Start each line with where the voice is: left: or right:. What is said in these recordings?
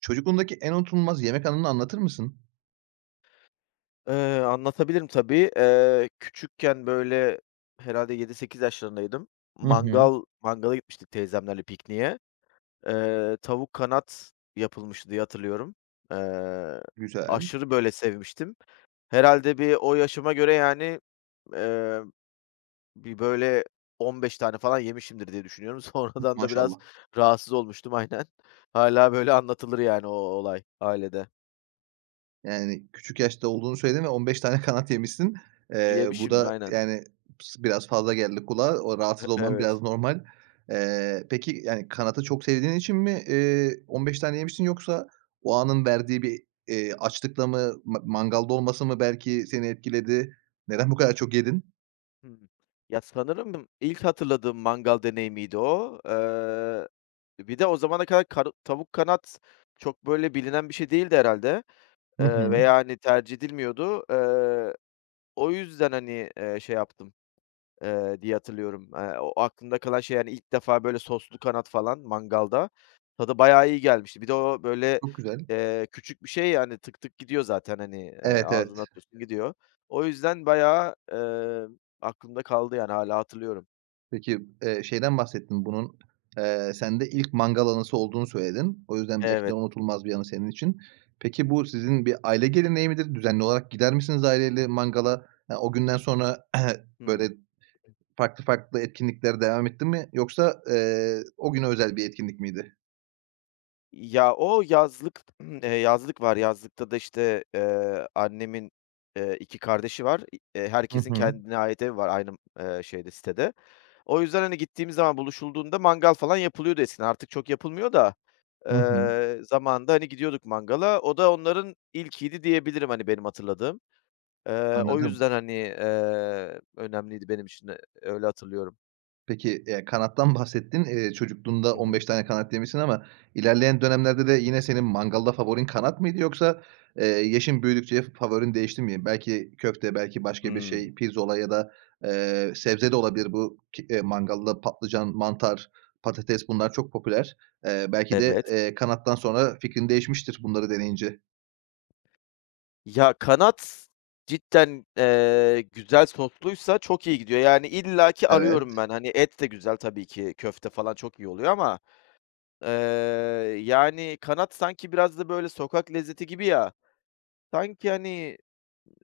right: Çocukluğundaki en unutulmaz yemek anını anlatır mısın?
left: Eee, anlatabilirim tabii, eee, küçükken, böyle, herhâlde 7 - 8 yaşlarındaydım.
right: Hı hı.
left: Mangal mangala gitmiştik teyzemlerle pikniğe. Eee, tavuk kanat yapılmıştı diye hatırlıyorum. Eee,
right: Güzel.
left: aşırı, böyle, sevmiştim. Herhâlde bir o yaşıma göre, yani, eee, bir, böyle, 15 tane falan yemişimdir diye düşünüyorum.
right: Mı
left: Sonradan da biraz
right: Maşallah.
left: rahatsız olmuştum. Aynen. Hâlâ, böyle, anlatılır, yani, o olay ailede.
right: Yani, küçük yaşta olduğunu söyledin ve 15 tane kanat yemişsin. Eee, bu
left: Yemişimdir
right: da,
left: aynen.
right: yani, sı biraz fazla geldi kulağa o
left: E
right: rahatsız olman biraz
left: evet.
right: normal. Eee, peki, yani, kanadı çok sevdiğin için mi, eee, 15 tane yemişsin yoksa o anın verdiği bir, eee, açlıkla mı ma mangalda olması mı belki seni etkiledi, neden bu kadar çok yedin?
left: Hı hı. Ya, sanırım ilk hatırladığım mangal deneyimiydi o. Eee, bir de o zamana kadar kar tavuk kanat çok, böyle, bilinen bir şey değildi herhâlde,
right: Hı
left: eee,
right: hı.
left: veya, hani, tercih edilmiyordu. Eee, o yüzden, hani, eee, şey yaptım, eee, diye hatırlıyorum. Eee, o aklımda kalan şey, hani, ilk defa, böyle, soslu kanat falan mangalda... Tadı bayağı iyi gelmişti. Bir de o, böyle,
right: Çok güzel.
left: eee, küçük bir şey, yani, tık tık gidiyor zaten, hani, eee,
right: Evet
left: ağzına
right: evet.
left: atıyorsun gidiyor. O yüzden bayağı, eee, aklımda kaldı, yani, hâlâ hatırlıyorum.
right: Peki, eee, şeyden bahsettin bunun, eee, sende ilk mangal anısı olduğunu söyledin. O yüzden belki de
left: Evet.
right: unutulmaz bir anı senin için. Peki bu sizin bir aile geleneği midir düzenli olarak gider misiniz aile ile mangala? Eee, o günden sonra böyle
left: Hımm. [unintelligible]
right: farklı farklı etkinlikler devam etti mi yoksa, eee, o güne özel bir etkinlik miydi?
left: Ya, o yazlık yazlık var yazlıkta da, işte, eee, annemin, eee, 2 kardeşi var. Eee,
right: Hı
left: herkesin
right: hı.
left: kendine ait evi var aynı şeyde sitede. O yüzden, hani, gittiğim zaman buluşulduğunda mangal falan yapılıyordu eskiden artık çok yapılmıyor da,
right: Hı hı.
left: eee, zamanında, hani, gidiyorduk mangala. O da onların ilkiydi diyebilirim, hani, benim hatırladığım. Eee, o
right: Anladım.
left: yüzden, hani, eee, önemliydi benim için de öyle hatırlıyorum.
right: Peki, eee, kanattan bahsettin, eee, çocukluğunda
left: Hı
right: 15
left: hı.
right: tane kanat yemişsin ama ilerleyen dönemlerde de yine senin mangalda favorin kanat mıydı yoksa, eee, yaşın büyüdükçe fa favorin değişti mi belki köfte belki başka bir
left: Hımm.
right: şey pirzola ya da, eee, sebze de olabilir bu ki mangalda patlıcan, mantar, patates bunlar çok popüler. Eee, belki de,
left: Evet.
right: eee, kanattan sonra fikrin değişmiştir bunları deneyince.
left: Ya, kanat cidden, eee, güzel sosluysa çok iyi gidiyor, yani, illaki
right: Evet.
left: arıyorum ben. Hani, et de güzel tabii ki, köfte falan çok iyi oluyor ama, ııı, yani, kanat sanki biraz da böyle sokak lezzeti gibi ya, sanki, hani,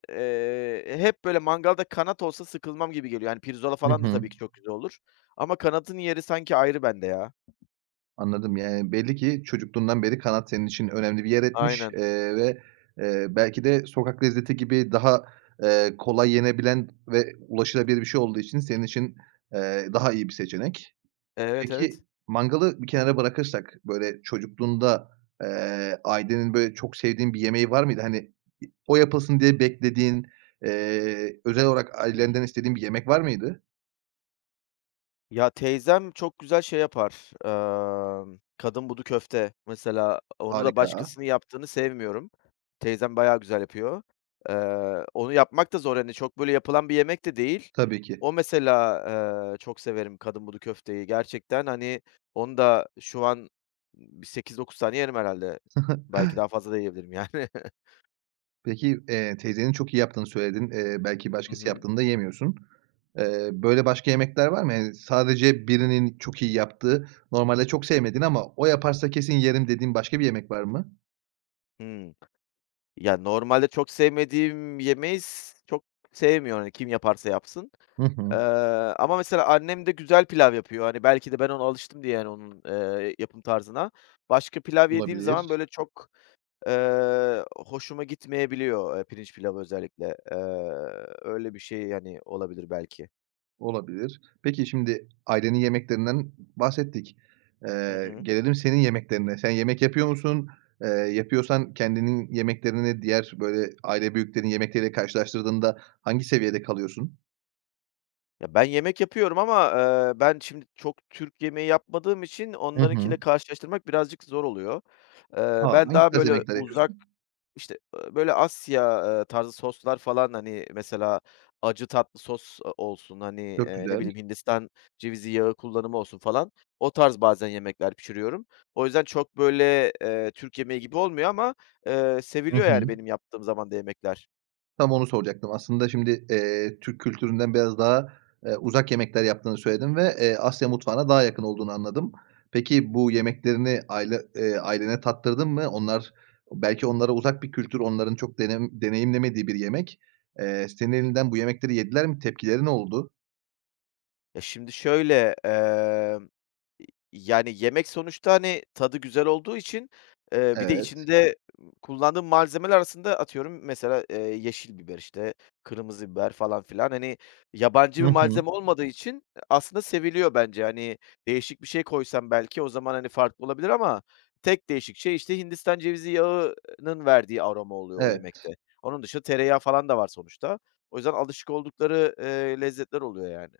left: eee, hep böyle mangalda kanat olsa sıkılmam gibi geliyor, hani, pirzola
right: Hı
left: falan da
right: hı.
left: tabii ki çok güzel olur ama kanadın yeri sanki ayrı bende ya.
right: Anladım, yani, belli ki çocukluğundan beri kanat senin için önemli bir yer etmiş,
left: Aynen.
right: eee, ve, eee, belki de sokak lezzeti gibi daha, eee, kolay yenebilen ve ulaşılabilir bir şey olduğu için senin için, eee, daha iyi bir seçenek.
left: Evet, evet.
right: Peki, mangalı bir kenara bırakırsak böyle çocukluğunda, eee, ailenin böyle çok sevdiğin bir yemeği var mıydı? Hani, i o yapılsın diye beklediğin, eee, özel olarak
left: Hımm.
right: ailenden istediğin bir yemek var mıydı?
left: Ya, teyzem çok güzel şey yapar, ımm, kadınbudu köfte mesela, onu da
right: Harika.
left: başkasının yaptığını sevmiyorum. Teyzem bayağı güzel yapıyor. Iıı, onu yapmak da zor, hani, çok böyle yapılan bir yemek de değil.
right: Tabii ki.
left: O mesela, ııı, çok severim kadınbudu köfteyi. Gerçekten, hani, onu da şu an, ımm, bir 8-9 tane yerim herhâlde. Belki daha fazla da yiyebilirim, yani.
right: Peki, eee, teyzenin çok iyi yaptığını söyledin, eee, belki
left: Hı
right: başkası
left: hı.
right: yaptığını da yemiyorsun. Eee, böyle başka yemekler var mı? Eee, sadece birinin çok iyi yaptığı, normalde çok sevmediğin ama o yaparsa kesin yerim dediğin başka bir yemek var mı?
left: Hımm. Ya normalde çok sevmediğim yemeyi s çok sevmiyor, hani, kim yaparsa yapsın,
right: Hı hı.
left: eee, ama mesela annem de güzel pilav yapıyor. Hani, belki de ben ona alıştım diye, yani, onun, eee, yapım tarzına, başka pilav yediğim zaman,
right: Olabilir.
left: böyle, çok, eee, hoşuma gitmeyebiliyor. Eee, pirinç pilavı özellikle, eee, öyle bir şey, hani, olabilir belki.
right: Olabilir, peki, şimdi ailenin yemeklerinden b bahsettik.
left: Hı
right: Eee,
left: hı.
right: gelelim senin yemeklerine, sen yemek yapıyor musun? Eee, yapıyorsan kendinin yemeklerini diğer, böyle, aile büyüklerinin yemekleri ile karşılaştırdığında hangi seviyede kalıyorsun?
left: Ya, ben yemek yapıyorum ama, eee, ben şimdi çok Türk yemeği yapmadığım için
right: Hı hı.
left: onlarınkiyle karşılaştırmak birazcık zor oluyor. Eee,
right: A!
left: ben
right: Hangi
left: daha,
right: tarz
left: böyle,
right: yemekler
left: uzak,
right: yapıyorsun?
left: işte, ııı, böyle, Asya, eee, tarzı soslar falan, hani, mesela acı tatlı sos, ııı, olsun, hani,
right: Çok
left: eee, ne
right: güzel.
left: bileyim, Hindistan cevizi yağı kullanımı olsun falan o tarz bazen yemekler pişiriyorum. O yüzden, çok, böyle, eee, Türk yemeği gibi olmuyor ama, eee,
right: Hı
left: seviliyor, yani,
right: hı.
left: benim yaptığım zaman da yemekler.
right: Tam onu soracaktım aslında şimdi, eee, Türk kültüründen biraz daha, eee, uzak yemekler yaptığını söyledin
left: Hı
right: ve,
left: hı.
right: eee, Asya mutfağına daha yakın olduğunu anladım. Peki, bu yemeklerini aile eee, ailene tattırdın mı? Onlar, ııı, belki onlara uzak bir kültür, onların çok denem deneyimlemediği bir yemek, eee, senin elinden bu yemekleri yediler mi? Tepkileri ne oldu?
left: Ya, şimdi şöyle, emm, y yani yemek sonuçta, hani, tadı güzel olduğu için, eee, bir de
right: Evet.
left: içinde kullandığım malzemeler arasında atıyorum mesela, eee, yeşil biber, işte, kırmızı biber falan filan, hani, yabancı
right: Hı
left: bir
right: hı.
left: malzeme olmadığı için aslında seviliyor bence, hani, değişik bir şey koysam belki o zaman, hani, farklı olabilir ama tek değişik şey, işte, Hindistan cevizi yağının verdiği aroma oluyor o
right: Evet.
left: yemekte. Onun dışında tereyağı falan da var sonuçta. O yüzden, alışık oldukları, eee, lezzetler oluyor yani.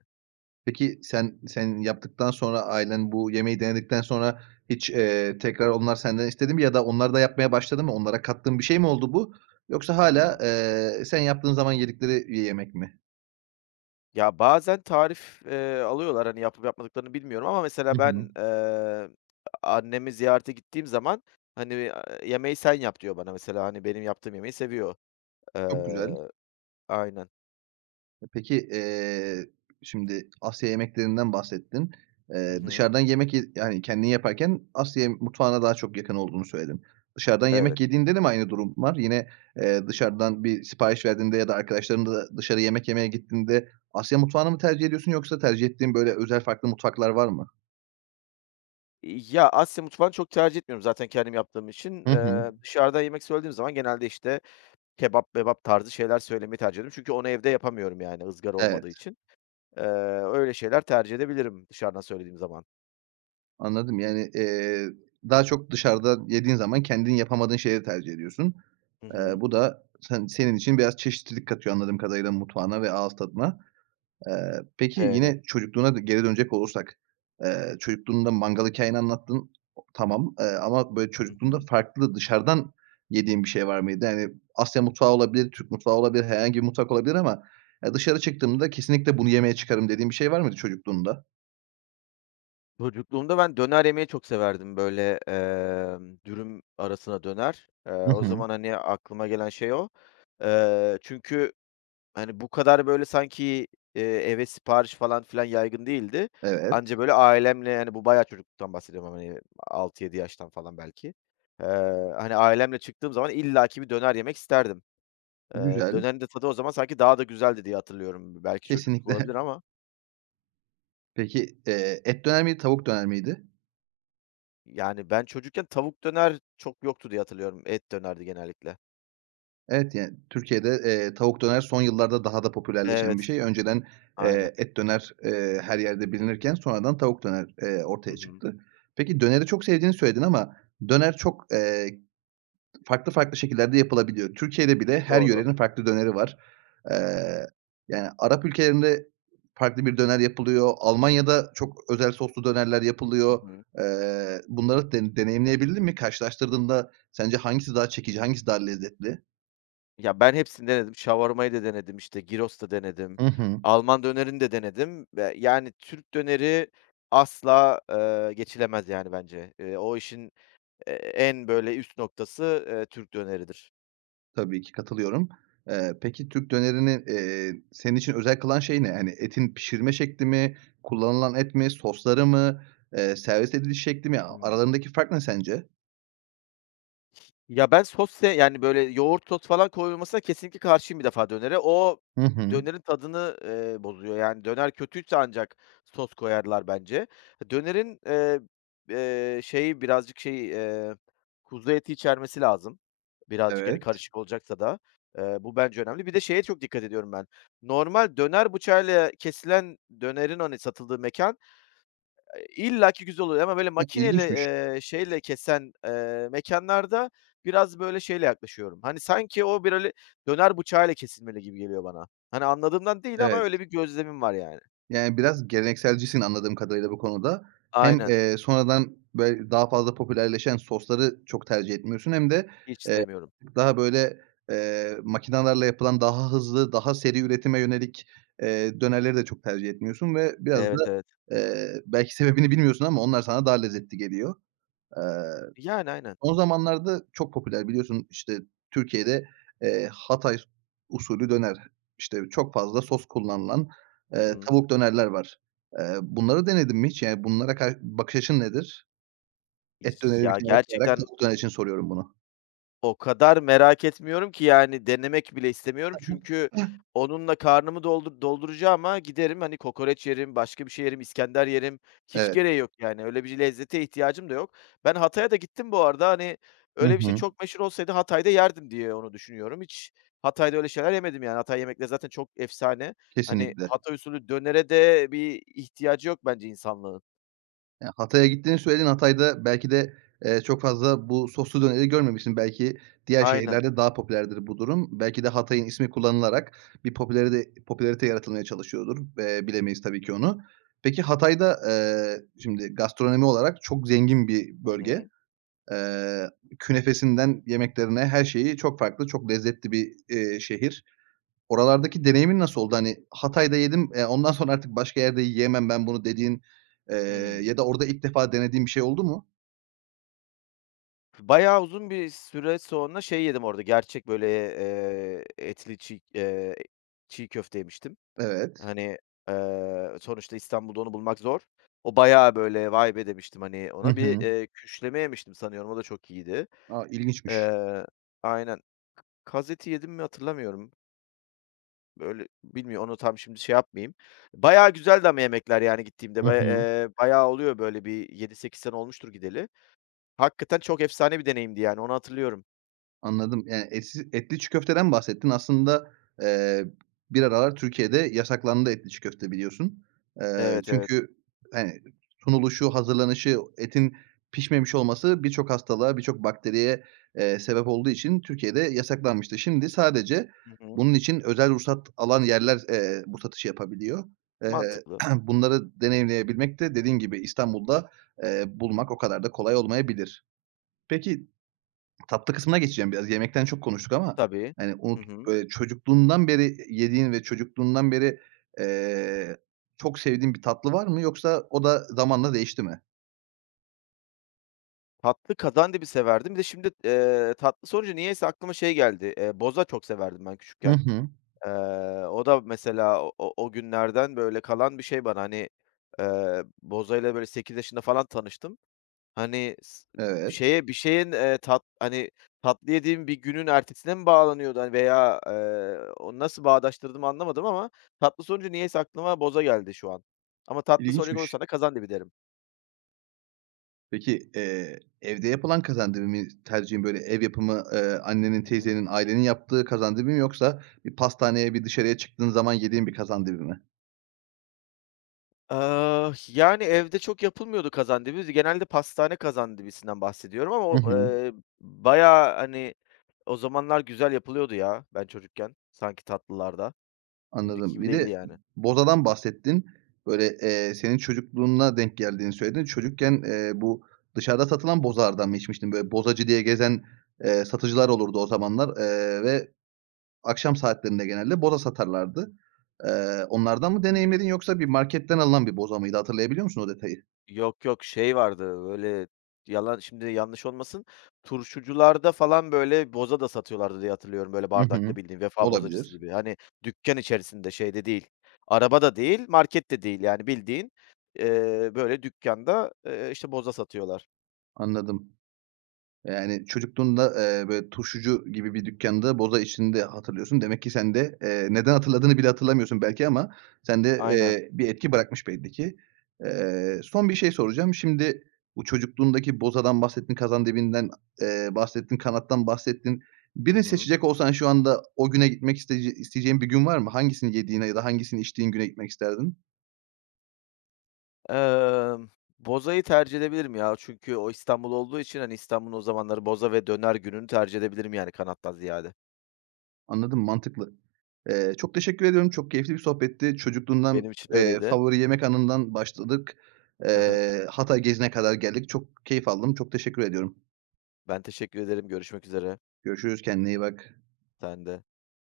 right: Peki, sen, sen yaptıktan sonra ailen bu yemeği denedikten sonra hiç, eee, tekrar onlar senden istedi mi ya da onlar da yapmaya başladı mı? Onlara kattığın bir şey mi oldu bu yoksa hâlâ,
left: Hımm.
right: eee, sen yaptığın zaman yedikleri bir yemek mi?
left: Ya, bazen tarif, eee, alıyorlar, hani, yapıp yapmadıklarını bilmiyorum ama
right: Hı
left: mesela
right: hı.
left: ben, eee, annemi ziyarete gittiğim zaman, hani, ııı, yemeği sen yap diyor bana mesela, hani, benim yaptığım yemeği seviyor.
right: Çok güzel.
left: Iıı, aynen.
right: E peki, eee, şimdi Asya yemeklerinden bahsettin.
left: Hı
right: Eee,
left: hı.
right: dışarıdan yemek ye yani kendin yaparken Asya ye mutfağına daha çok yakın olduğunu söyledin. Dışarıdan yemek
left: Evet.
right: yediğinde de mi aynı durum var? Yine, eee, dışarıdan bir sipariş verdiğinde ya da arkadaşlarınla da dışarı yemek yemeye gittiğinde Asya mutfağını mı tercih ediyorsun yoksa tercih ettiğin böyle özel farklı mutfaklar var mı?
left: Ya, Asya mutfağını çok tercih etmiyorum zaten kendim yaptığım için.
right: Hı hı.
left: Eee, dışarıda yemek söylediğim zaman genelde, işte, kebap mebap tarzı şeyler söylemeyi tercih ediyorum çünkü onu evde yapamıyorum. Yani, ızgara olmadığı
right: Evet.
left: için, eee, öyle şeyler tercih edebilirim dışarıdan söylediğim zaman.
right: Anladım, yani, eee, daha çok dışarıda yediğin zaman kendin yapamadığın şeyi tercih ediyorsun.
left: Hı
right: Eee,
left: hı.
right: bu da sen senin için biraz çeşitlilik katıyor anladığım kadarıyla mutfağına ve ağız tadına. Eee, peki,
left: [unintelligible]
right: yine çocukluğuna da geri dönecek olursak, eee, çocukluğunda mangal hikâyeni anlattın, tamam, eee, ama böyle
left: Hı
right: çocukluğunda
left: hı.
right: farklı dışarıdan yediğin bir şey var mıydı? Hani, Asya mutfağı olabilir, Türk mutfağı olabilir, herhangi bir mutfak olabilir ama, eee, dışarı çıktığımda kesinlikle bunu yemeye çıkarım dediğin bir şey var mıydı çocukluğunda?
left: Çocukluğumda ben döner yemeyi çok severdim. Böyle, emm, dürüm arasına döner, eee,
right: Hı
left: o
right: hı.
left: zaman, hani, aklıma gelen şey o. Eee, çünkü, hani, bu kadar, böyle, sanki, iii, eve sipariş falan filan yaygın değildi.
right: Evet.
left: Anca böyle ailemle, yani, bu bayağı çocukluktan bahsediyorum ama [unintelligible] 6-7 yaştan falan, belki, eee, hani, ailemle çıktığım zaman illaki bir döner yemek isterdim. Eee,
right: Güzel.
left: dönerin de tadı o zaman sanki daha da güzeldi diye hatırlıyorum. B belki çocukluk olabilir
right: Kesinlikle.
left: ama.
right: Peki, eee, et döner miydi, tavuk döner miydi?
left: Yani, ben çocukken tavuk döner çok yoktu diye hatırlıyorum. Et dönerdi genellikle.
right: Evet, yani, Türkiye'de, eee, tavuk döner son yıllarda daha da popülerleşen bir
left: Evet,
right: şey. Önceden,
left: aynen.
right: eee, et döner, eee, her yerde bilinirken sonradan tavuk döner, eee,
left: Hı
right: ortaya
left: hı.
right: çıktı. Peki, döneri çok sevdiğini söyledin ama döner çok, eee, farklı farklı şekillerde yapılabiliyor. Türkiye'de bile her
left: Doğru.
right: yörenin farklı döneri var. Eee, yani, Arap ülkelerinde farklı bir döner yapılıyor, Almanya'da çok özel soslu dönerler
left: Hı
right: yapılıyor.
left: hı.
right: Eee, bunları da de deneyimleyebildin mi? Karşılaştırdığında sence hangisi daha çekici, hangisi daha lezzetli?
left: Ya, ben hepsini denedim. Shawarma'yı da denedim, işte Gyros da denedim,
right: Hı hı.
left: Alman dönerini de denedim ve, yani, Türk döneri asla, ııı, geçilemez yani, bence. Eee, o işin, eee, en böyle üst noktası, eee, Türk döneridir.
right: Tabii ki, katılıyorum. Eee, peki, Türk dönerini, eee, senin için özel kılan şey ne? Hani, etin pişirme şekli mi, kullanılan et mi, soslarımı, eee, servis ediliş şekli mi? A
left: Hı hı.
right: aralarındaki fark ne sence?
left: Ya, ben sos se yani, böyle yoğurt sos falan koyulmasına kesinlikle karşıyım, bir defa dönere. O
right: Hı hı.
left: dönerin tadını, ııı, bozuyor, yani, döner kötüyse ancak sos koyarlar, bence. Dönerin, eee, eee, şeyi birazcık şeyi, eee, kuzu eti içermesi lazım birazcık, hani,
right: Evet.
left: karışık olacaksa da. Iıı, bu bence önemli. Bir de şeye çok dikkat ediyorum ben; normal döner bıçağıyla kesilen dönerin, hani satıldığı mekân, eee, illaki güzel oluyor ama böyle
right: Hı,
left: makineyle,
right: ilginçmiş.
left: ııı, şeyle kesen, eee, mekânlarda biraz böyle şeyle yaklaşıyorum. Hani, sanki o böyle, hani, döner bıçağıyla kesilmeli gibi geliyor bana. Hani, anladığımdan değil ama
right: Evet.
left: öyle bir gözlemim var yani.
right: Yani, biraz gelenekselcisin, anladığım kadarıyla bu konuda. Hem,
left: Aynen.
right: eee, sonradan böyle daha fazla popülerleşen sosları çok tercih etmiyorsun hem de,
left: Hiç
right: eee,
left: sevmiyorum.
right: daha böyle, eee, makinalarla yapılan, daha hızlı, daha seri üretime yönelik, eee, dönerleri de çok tercih etmiyorsun ve biraz da,
left: Evet, evet.
right: eee, belki sebebini bilmiyorsun ama onlar sana daha lezzetli geliyor. Eee,
left: Yani aynen.
right: son zamanlarda çok popüler, biliyorsun, işte Türkiye'de, eee, Hatay s usulü döner, işte çok fazla sos kullanılan,
left: Hı
right: ııı,
left: hı.
right: tavuk dönerler var. Eee, bunları denedin mi hiç? Yani, bunlara kar bakış açın nedir? Et döneri bir
left: Ya
right: kenara koyarak,
left: gerçekten
right: tavuk döner için soruyorum bunu.
left: o kadar merak etmiyorum ki, yani, denemek bile istemiyorum;
right: Hı hı.
left: çünkü
right: Hah.
left: onunla karnımı doldur dolduracağıma, giderim, hani, kokoreç yerim, başka bir şey yerim, iskender yerim; hiç
right: Evet.
left: gereği yok yani, öyle bir lezzete ihtiyacım da yok. Ben Hatay'a da gittim bu arada, hani,
right: Hı
left: öyle bir şey
right: hı.
left: çok meşhur olsaydı Hatay'da yerdim diye onu düşünüyorum. Hiç Hatay'da öyle şeyler yemedim yani, Hatay yemekleri zaten çok efsane. Hani,
right: Kesinlikle.
left: Hatay usulü dönere de bir ihtiyacı yok bence insanlığın.
right: Ya, Hatay'a gittiğini söyledin. Hatay'da belki de, eee, çok fazla bu soslu döneri görmemişsin; belki diğer
left: Aynen.
right: şehirlerde daha popülerdir bu durum. Belki de Hatay'ın ismi kullanılarak bir popülaride popülarite yaratılmaya çalışıyordur ve bilemeyiz tabii ki onu. Peki, Hatay'da, ııı, şimdi gastronomi olarak çok zengin bir
left: Hı
right: bölge.
left: hı.
right: Eee, künefesinden yemeklerine, her şeyi çok farklı, çok lezzetli bir, iii, şehir. Oralardaki deneyimin nasıl oldu; hani, Hatay'da yedim, eee, ondan sonra artık başka yerde yiyemem ben bunu dediğin, eee,
left: Hıı.
right: ya da orada ilk defa denediğin bir şey oldu mu?
left: Bayağı uzun bir süre sonra şey yedim orada, gerçek böyle, eee, etli çiğ, eee, çiğ köfte yemiştim.
right: Evet.
left: Hani, eee, sonuçta İstanbul'da onu bulmak zor. O bayağı böyle, "Vay be!" demiştim, hani,
right: Hı
left: ona bir,
right: hı.
left: eee, küşleme yemiştim sanıyorum, o da çok iyiydi.
right: A, ilginçmiş.
left: Eee, aynen, kaz eti yedim mi hatırlamıyorum. Böyle bilmiyor, onu tam; şimdi şey yapmayayım. Bayağı güzeldi ama yemekler, yani, gittiğimde
right: Hı
left: bay,
right: hı.
left: eee, bayağı oluyor böyle bir 7-8 sene olmuştur gideli. Hakikaten çok efsane bir deneyimdi, yani, onu hatırlıyorum.
right: Anladım, yani, etsi etli çiğ köfteden mi bahsettin? Aslında, eee, bir aralar Türkiye'de yasaklandı, etli çiğ köfte, biliyorsun. Eee,
left: Evet, evet.
right: çünkü, hani, sunuluşu, hazırlanışı, etin pişmemiş olması birçok hastalığa, birçok bakteriye, eee, sebep olduğu için Türkiye'de yasaklanmıştı. Şimdi sadece
left: Hı hı.
right: bunun için özel ruhsat alan yerler, eee, bu satışı yapabiliyor. Eee,
left: Mantıklı.
right: bunları deneyimleyebilmek de, dediğim gibi, İstanbul'da, eee, bulmak o kadar da kolay olmayabilir. Peki, tatlı kısmına geçeceğim biraz. Yemekten çok konuştuk ama,
left: Tabii.
right: hani,
left: Hı
right: unut
left: hı.
right: böyle çocukluğundan beri yediğin ve çocukluğundan beri, eee, çok sevdiğin bir tatlı var mı yoksa o da zamanla değişti mi?
left: Tatlı kazandibi severdim, bir de şimdi, eee, tatlı sorunca niyeyse aklıma şey geldi, eee, boza çok severdim ben
right: Hı
left: küçükken.
right: hı.
left: Eee, o da mesela o o günlerden, böyle, kalan bir şey bana, hani, eee, bozayla böyle 8 yaşında falan tanıştım. Hani s ımm,
right: Evet.
left: şeye bir şeyin, eee, tat hani, tatlı yediğim bir günün ertesine mi bağlanıyordu, hani, veya, eee, o nasıl bağdaştırdığımı anlamadım ama tatlı sorunca niyeyse aklıma boza geldi şu an ama tatlı soracak
right: İlginçmiş.
left: olursan da kazandibi derim.
right: Peki, eee, evde yapılan kazandibi mi tercihin böyle ev yapımı, ııı, annenin,
left: Hı hı.
right: teyzenin ailenin yaptığı kazandibi mi yoksa bir pastaneye bir dışarıya çıktığın zaman yediğin bir kazandibi mi?
left: Iıı, h yani, evde çok yapılmıyordu kazandibi, z genelde pastane kazandibisinden bahsediyorum ama
right: Hı
left: o,
right: hı.
left: ııı, bayağı, hani, o zamanlar güzel yapılıyordu ya, ben çocukken sanki tatlılar da, şimdiki
right: Anladım
left: gibi
right: bir de ı
left: değildi yani.
right: bozadan bahsettin, böyle, eee, senin çocukluğuna denk geldiğini söyledin, çocukken, eee, bu dışarıda satılan bozalardan mı içmiştin? Böyle, bozacı diye gezen, eee, satıcılar olurdu o zamanlar, eee, ve akşam saatlerinde genelde boza satarlardı. Eee, onlardan mı
left: Hı hı.
right: deneyimledin yoksa bir marketten alınan bir boza mıydı hatırlayabiliyor musun o detayı?
left: Yok yok, şey vardı, böyle, yalan şimdi yanlış olmasın, turşucularda falan, böyle, boza da satıyorlardı diye hatırlıyorum, böyle,
right: Hı
left: bardakta
right: hı.
left: bildiğin, Vefa Bozacısı
right: Olabilir.
left: gibi. Hani, dükkân içerisinde, şeyde değil, araba da değil, market de değil. Yani, bildiğin, eee, böyle, dükkânda, eee, işte, boza satıyorlar.
right: Anladım. Yani, çocukluğunda, eee, böyle, turşucu gibi bir dükkânda boza içtiğini de hatırlıyorsun. Demek ki sen de, eee, neden hatırladığını bile hatırlamıyorsun belki ama sende,
left: Aynen.
right: eee, bir etki bırakmış belli ki. Eee, son bir şey soracağım, şimdi bu çocukluğundaki bozadan bahsettin, kazandibinden, eee, bahsettin, kanattan bahsettin.
left: Hı
right: Birini
left: hı.
right: seçecek olsan şu anda o güne gitmek isteyece isteyeceğin bir gün var mı? Hangisini yediğine ya da hangisini içtiğin güne gitmek isterdin?
left: Emm, bozayı tercih edebilirim ya. Çünkü o İstanbul olduğu için, hani, İstanbul'un o zamanları, boza ve döner gününü tercih edebilirim, yani, kanattan ziyade.
right: Anladım mantıklı. Eee, çok teşekkür ediyorum çok keyifli bir sohbetti
left: Benim
right: çocukluğundan,
left: için
right: eee,
left: öyleydi.
right: favori yemek anından başladık,
left: Hı hı.
right: eee, Hatay gezine kadar geldik çok keyif aldım, çok teşekkür ediyorum.
left: Ben teşekkür ederim, görüşmek üzere.
right: Görüşürüz kendine iyi bak.
left: Sen de.